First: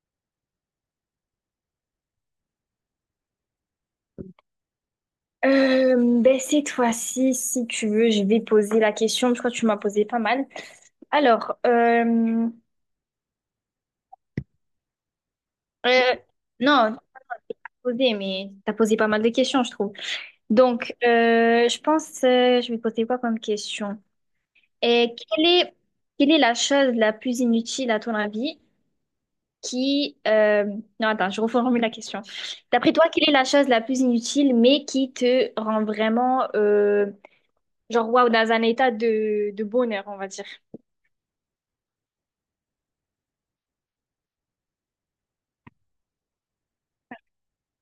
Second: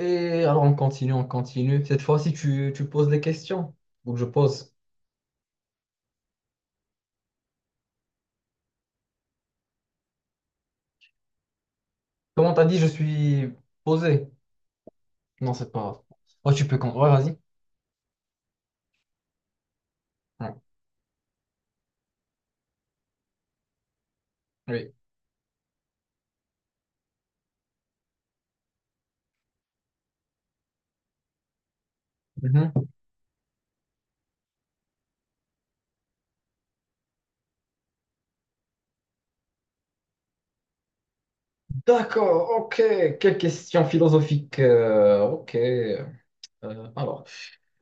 Et alors on continue, on continue. Cette fois-ci, tu poses des questions. Donc je pose. Ben cette fois-ci, si tu veux, je vais poser la question. Je crois que tu m'as posé pas mal. Alors, Comment t'as dit, je suis posé? Non, c'est pas euh, grave. Oh, non, ouais, t'as vas-y. posé, mais t'as posé pas mal de questions, je trouve. Ouais, Donc, je pense, je vais poser quoi comme question? oui. Et quelle est la chose la plus inutile à ton avis qui... euh, non, attends, je reformule la question. Mhm. D'après toi, quelle est la chose la plus inutile mais qui te rend vraiment, genre, waouh, dans un état de bonheur, on va dire? D'accord, ok. Quelle question philosophique. Ok. Alors,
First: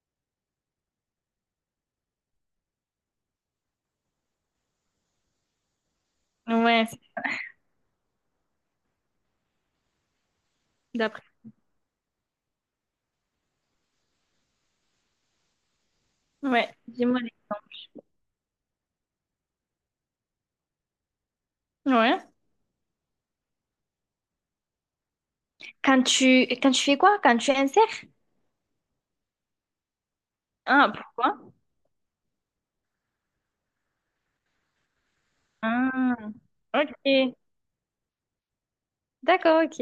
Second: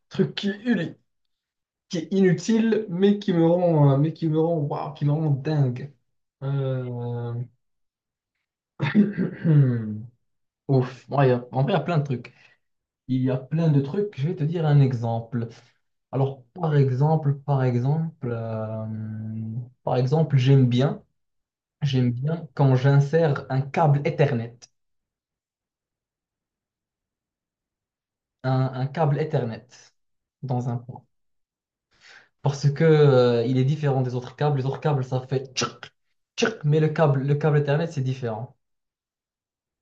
truc qui est inutile, mais qui me rend, mais qui me rend, waouh, qui me rend dingue. Ouais, Euh, Ouf. d'après. Ouais, en vrai, il y a plein de trucs. Il y a plein de trucs. Je vais te dire un exemple. Alors, Ouais, par dis-moi. Exemple, par exemple, euh, par exemple, j'aime bien, j'aime Ouais. bien quand j'insère un câble Ethernet, Quand tu fais quoi? Quand tu insères? un câble Ethernet dans un Ah, port. pourquoi? Parce que, il est différent des autres câbles. Les autres câbles, ça fait tchirk, Ah, tchirk, mais le câble, le ok. câble Ethernet, c'est différent. D'accord, ok.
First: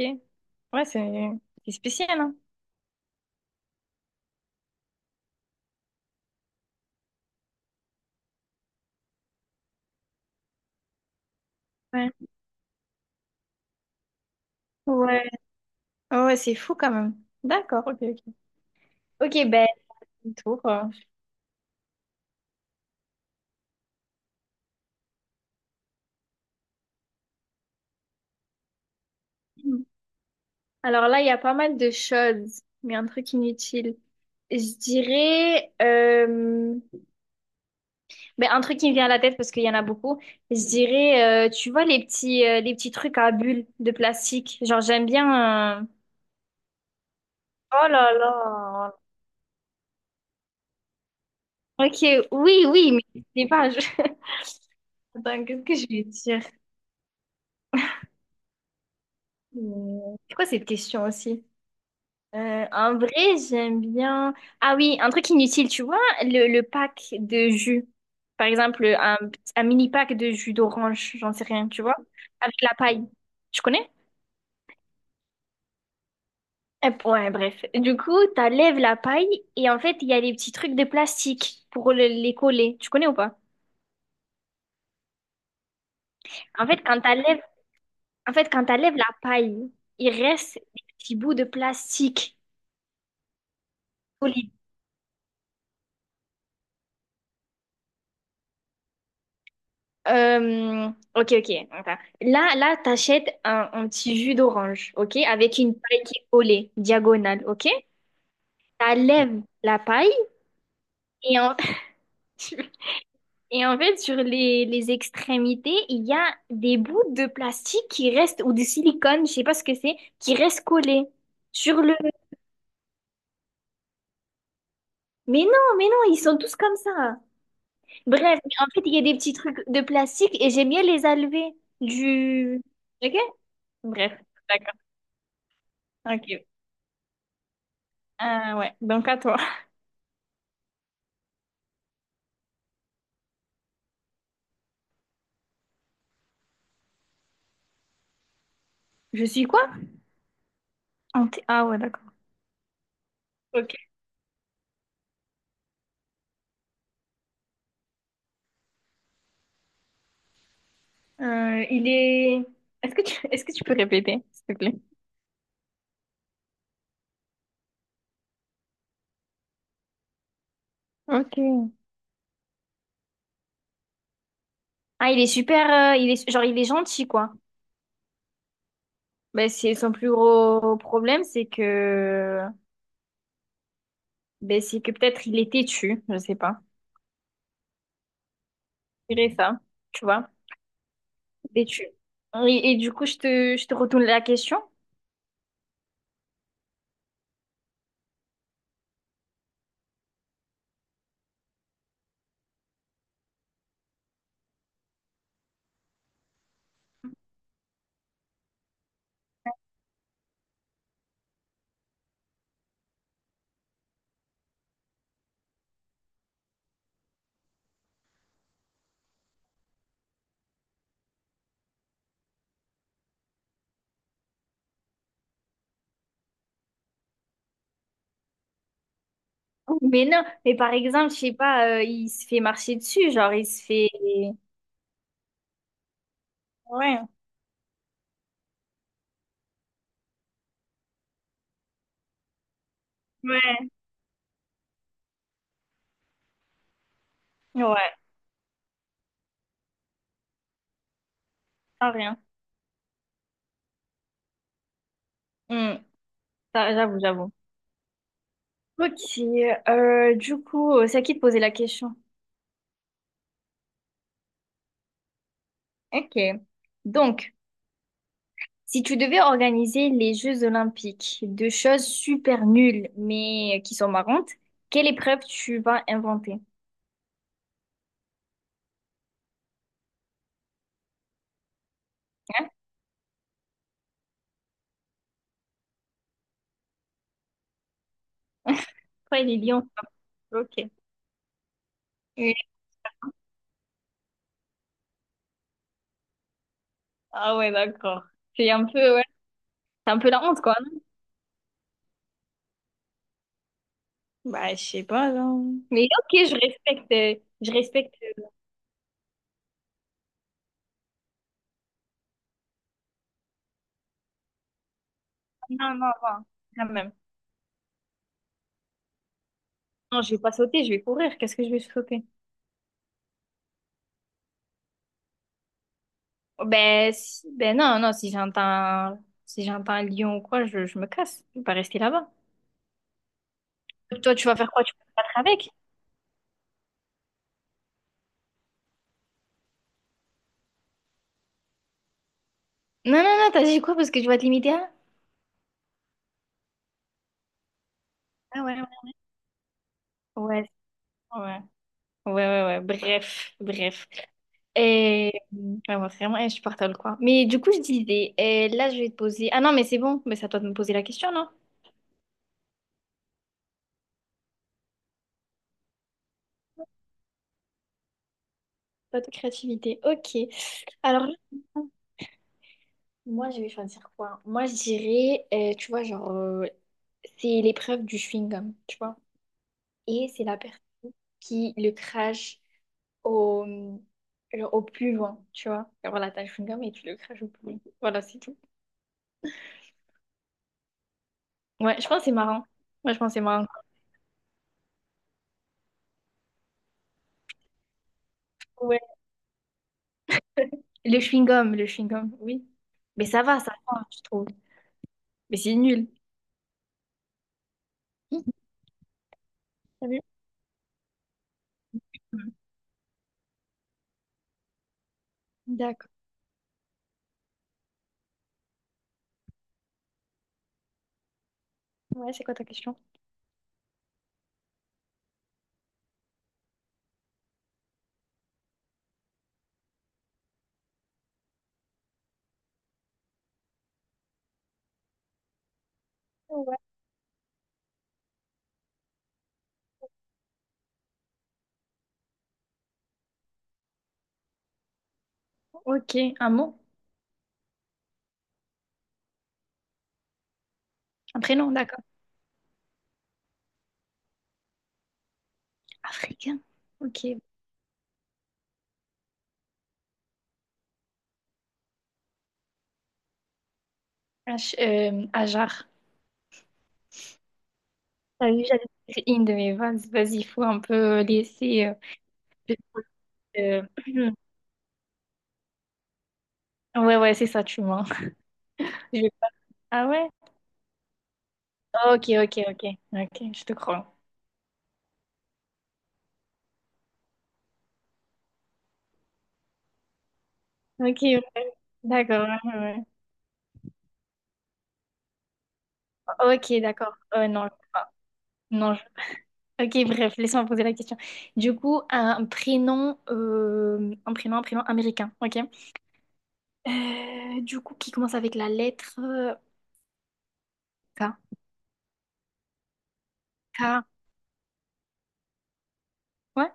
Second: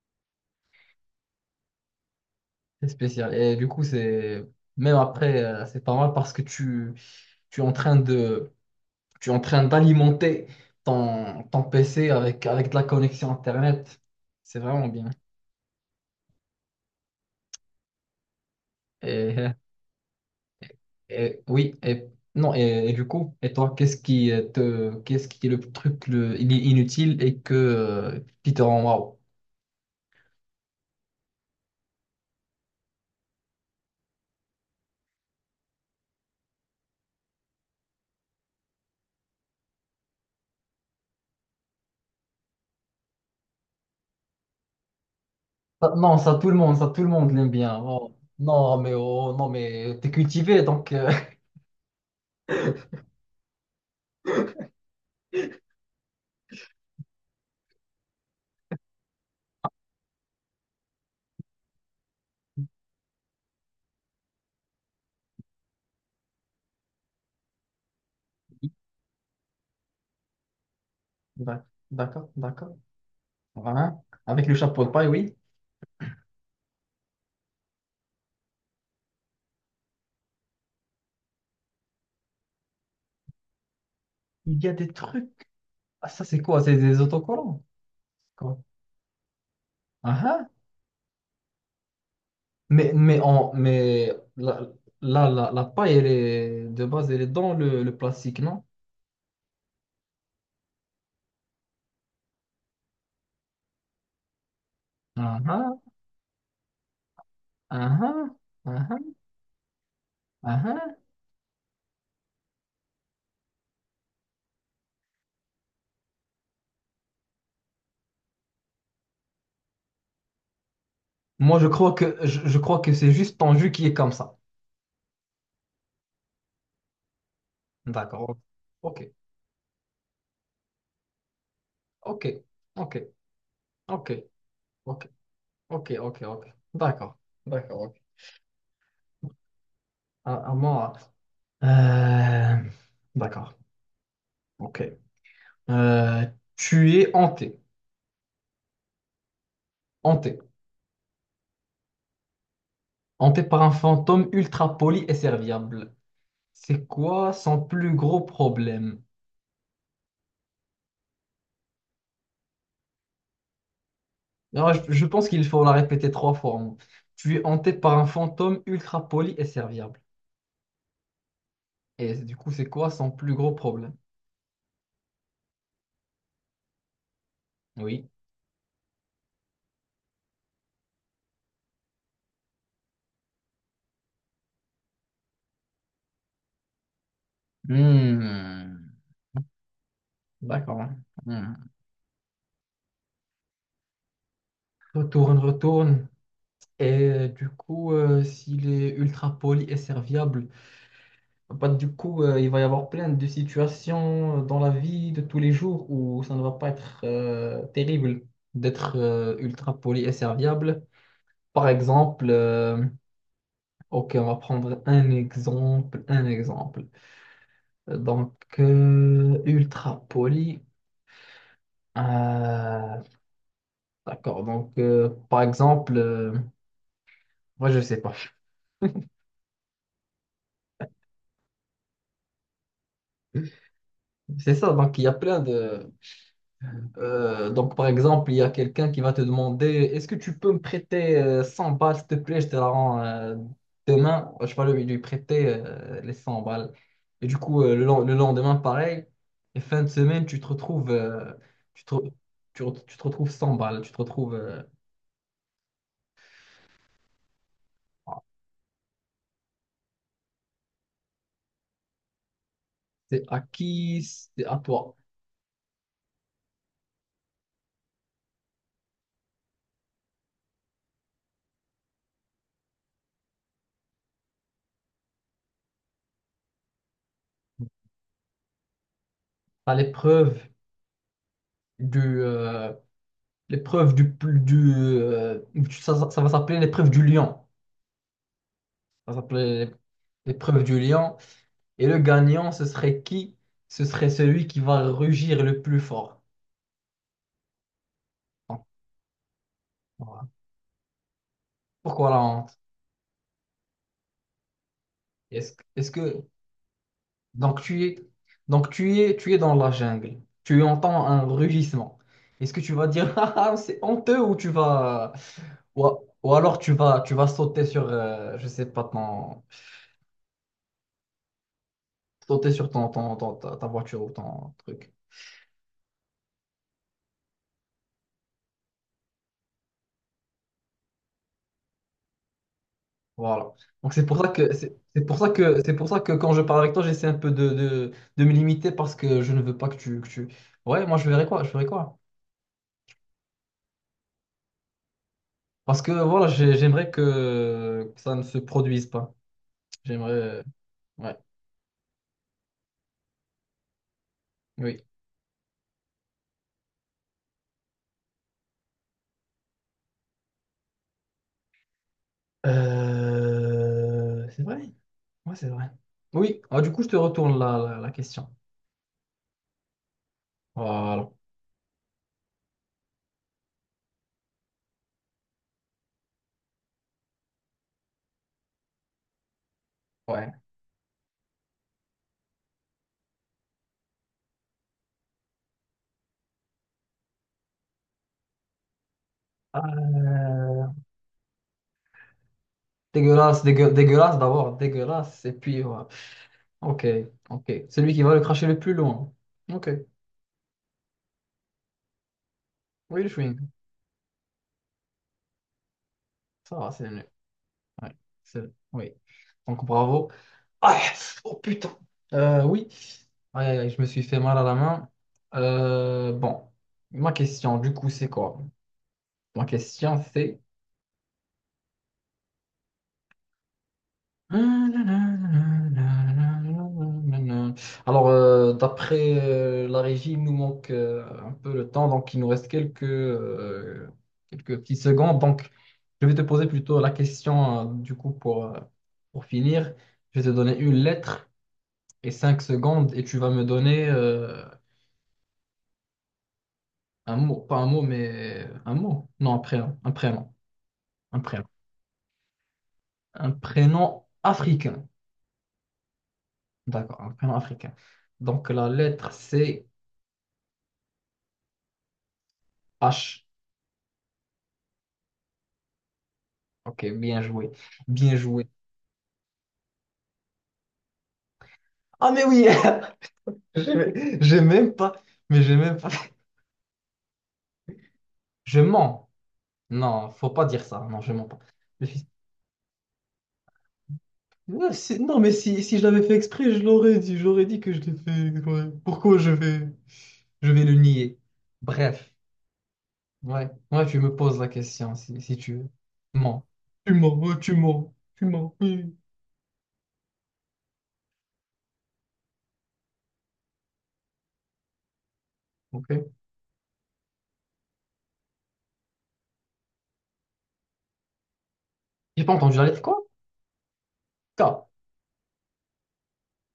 Ouais, c'est spécial, hein? C'est spécial. Et du coup, même après, c'est pas mal parce que tu es en train de, tu es en train d'alimenter ton PC Ouais. avec de la connexion Internet. C'est vraiment bien. Ouais. Ah ouais, c'est fou quand même. D'accord, ok, ok. Et Ok, ben, tour. Oui, et non, et du coup, et toi, qu'est-ce qui est le truc il est inutile et que qui te rend waouh? Alors là, il y a pas mal de choses, mais un truc inutile. Je mais un truc qui me vient à la tête parce qu'il y en a beaucoup, je dirais, tu vois les les petits trucs à bulles de plastique. Genre j'aime bien. Non, ça tout le monde l'aime bien. Oh là là. Oh, non, mais t'es cultivé donc, Ok, oui, oui, mais je sais pas. Attends, qu'est-ce que je vais dire? C'est quoi cette question aussi? En vrai, j'aime bien. Ah oui, un truc inutile, tu vois, le pack de jus. Par exemple, un mini pack de jus d'orange, j'en sais rien, tu vois, d'accord, avec la d'accord. paille. Tu connais? Hein, avec le chapeau de paille, oui. Eh, ouais, bref. Du coup, t'enlèves la paille et en fait, il y a des petits trucs de plastique pour les coller. Tu connais ou pas? Il y a des trucs. Ah, ça c'est quoi? En C'est fait, des quand t'enlèves, autocollants. en fait, Quoi? quand t'enlèves la paille, il Ah, ah. reste des petits bouts de plastique Mais collés. la paille, elle est, de base, elle est dans le plastique, non? Euh, ok, ok. Attends. Là, t'achètes un petit jus d'orange, ok? Ah Avec une ah, paille qui est collée, diagonale, ok? ah ah, ah ah, T'enlèves la paille ah ah. et en... Et en fait, sur les extrémités, il y a des bouts de plastique qui restent, ou de silicone, je sais pas ce que c'est, qui restent collés Moi, je sur crois le... que, je, je crois que c'est juste ton jus qui est comme ça. Mais non, ils sont tous comme ça. D'accord. Bref, en fait, il y Ok, a des petits trucs de plastique et j'aime bien les enlever ok, du... ok, Ok? ok, Bref, d'accord. ok, ok, ok, Ok. ok. D'accord, d'accord, ok. Ouais, donc à toi. À moi. Euh, D'accord, ok. Euh, tu es hanté, Je suis quoi? hanté, Anté- ah ouais, d'accord. hanté par un Ok. fantôme ultra poli et serviable. C'est quoi son plus gros problème? Euh, il est... Est-ce que tu peux répéter, s'il te Alors, plaît? je pense qu'il faut la répéter trois fois, hein. Tu es hanté par un fantôme ultra poli et serviable. Ok. Et du coup, c'est quoi son plus gros problème? Ah, il est genre, il est gentil, quoi. Oui. Ben, c'est son plus gros problème, c'est que ben, c'est que peut-être il est têtu, je sais pas. Hmm. Je dirais ça, tu vois, D'accord. Hmm. têtu. Et du coup, je te retourne la question. Retourne, retourne. Et du coup, s'il est ultra poli et serviable, bah, du coup, il va y avoir plein de situations dans la vie de tous les jours où ça ne va pas être terrible d'être ultra poli et serviable. Par exemple, ok, on va prendre un exemple, un exemple. Donc, ultra poli. euh, d'accord, donc, par exemple, moi, je sais pas. Mais non, mais par exemple, je sais pas, il se fait marcher dessus, genre il se fait. C'est ça, donc il y a plein de... Ouais, Donc, par exemple, il y a quelqu'un qui va te demander, est-ce que tu peux me prêter 100 balles, s'il te plaît, je te la rends ouais, demain. Je vais lui prêter les 100 balles. Et du coup, ouais, le lendemain, pareil, et fin de semaine, tu ah, te, re- rien. Tu te retrouves 100 balles. Tu te retrouves, euh, Hmm, ça, j'avoue, j'avoue. Ok, du coup, c'est à qui de poser la question? c'est à qui? C'est à toi. Ok. Donc, si tu devais organiser les Jeux Olympiques, deux choses super nulles mais qui sont marrantes, quelle épreuve tu vas inventer? T'as l'épreuve du, Hein? euh, l'épreuve du, plus- du ça va s'appeler l'épreuve du lion. Ça va Pourquoi les lions s'appeler sont l'épreuve bloqués? du lion. Et le Oui. gagnant, ce serait qui? Ce serait celui qui va rugir le plus fort. Ah ouais, d'accord. C'est un Donc, peu, ouais. C'est un peu la voilà. honte, quoi. Non. Pourquoi la honte? Bah, je sais pas, Est-ce, non. que- Mais est-ce ok, que je respecte, je donc tu respecte. es tu es dans la jungle. Tu entends un rugissement. Est-ce que tu vas dire ah, ah, c'est honteux ou tu vas Non, non, non, ou alors quand tu même. vas tu vas sauter sur je sais pas ton Non, je vais pas sauter, je vais courir. Qu'est-ce que je vais sauter? sauter sur ta voiture ou ton truc. Oh, ben, si, ben non, non, si j'entends, si j'entends un lion ou quoi, je me casse. Je vais pas rester là-bas. Voilà. Donc c'est Toi, pour, ouais, tu ça vas faire que quoi? Tu c'est vas te c'est pour battre ça avec? que c'est pour ça que quand je parle avec toi, j'essaie un peu de, de me limiter parce que je ne veux pas que tu... Ouais, moi je verrai quoi, je verrai quoi. Non, non, non, t'as dit quoi? Parce que je vais te limiter à... Parce que voilà, j'aimerais que ça ne se Ah ouais, produise ouais. pas. J'aimerais. Ouais, Ouais, ouais, ouais. Bref, bref. oui. Et ouais, ouais, vraiment insupportable, quoi. Mais du coup, je disais, et là, je vais te poser. Ah non, mais c'est bon, mais c'est à toi de me poser la question, non? C'est vrai? Ouais, c'est vrai. Oui. Ah, du coup, je te retourne la question. Pas de créativité. Ok. Alors, Voilà. moi, je vais choisir quoi? Moi, je dirais, tu vois, genre, c'est l'épreuve du chewing-gum, tu vois. Et c'est Ouais. la personne qui le crache au, genre au puant, tu vois. Et voilà, t'as le chewing-gum et tu le craches au puant. Voilà, c'est tout. Euh, Ouais, je pense que c'est marrant. Moi, je pense que c'est Dégueulasse, marrant. Dégueulasse d'abord, dégueulasse. Et puis, voilà. Ok, ok. Celui qui va le cracher le plus Ouais. loin. Ok. Le chewing-gum, oui. Oui, Mais le chewing. Ça va, je trouve. Mais c'est nul. Ça va, c'est mieux. Ouais, Hum, oui. Donc t'as vu? bravo. Ah, oh putain. Hum, Oui. Aïe, aïe, aïe, je me suis fait mal à la main. D'accord. Bon, ma question, du coup, c'est quoi? Ma question, c'est Ouais, c'est quoi ta question? alors, d'après la régie, il nous manque un peu le temps, donc il nous reste quelques petites secondes. Donc, je vais te poser Ouais. plutôt la question, du coup, pour finir. Je vais te donner une lettre et 5 secondes, et tu vas me donner Ok, un mot? un mot, pas un mot, mais un mot. Non, un prénom, un prénom, un Un prénom. prénom, d'accord. Un prénom africain. Africain. D'accord, un Ok. prénom africain. Donc, la lettre, c'est H. H, Ajar. Ok, bien joué. Bien T'as vu, joué. j'avais fait une de mes vannes. Vas-y, il faut un peu laisser... Ah, mais oui! euh, euh, J'ai même pas. Mais j'ai même pas. Ouais, ouais, c'est ça, tu mens. Je Je mens. vais pas- Ah ouais? Non, faut pas dire ça. Non, je mens pas. Je Ok, suis- ok, ok. Ok, je te crois. Ouais, non, mais si je l'avais fait exprès, je l'aurais dit. J'aurais dit que je l'ai fait exprès. Pourquoi je vais le Ok, nier? ouais. Bref. D'accord. Ouais, ouais. Ouais. Ouais, tu me poses la question si tu veux. Ouais. Mens. Ok, Tu d'accord. mens. Ouais, Non, je tu crois pas. mens. Tu mens. Non. Oui. Ok, bref, laisse-moi poser la question. Du coup, un prénom, un prénom américain, ok? Ok. Du coup, qui commence avec la lettre K. J'ai pas entendu la lettre quoi? K. K. Ouais,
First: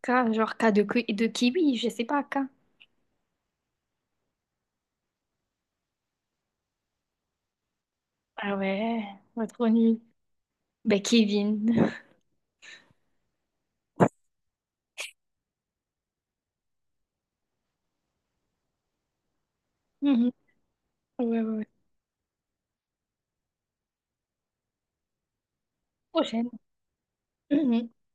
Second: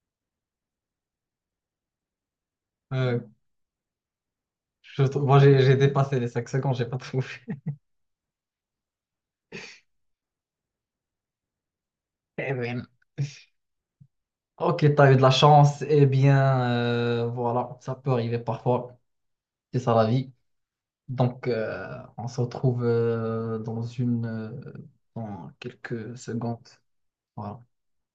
K, genre K de kiwi, je sais pas, K. Euh, Moi, j'ai dépassé les 5 secondes, j'ai pas trouvé. Ah ouais, ouais, trop nul. Ben, Kevin. Eh ben, ok, t'as eu de la chance. Eh bien, voilà, ça peut arriver parfois. C'est ça la vie. Mhm. Ouais, ouais, Donc, ouais. On se retrouve dans quelques Prochaine. secondes. Voilà.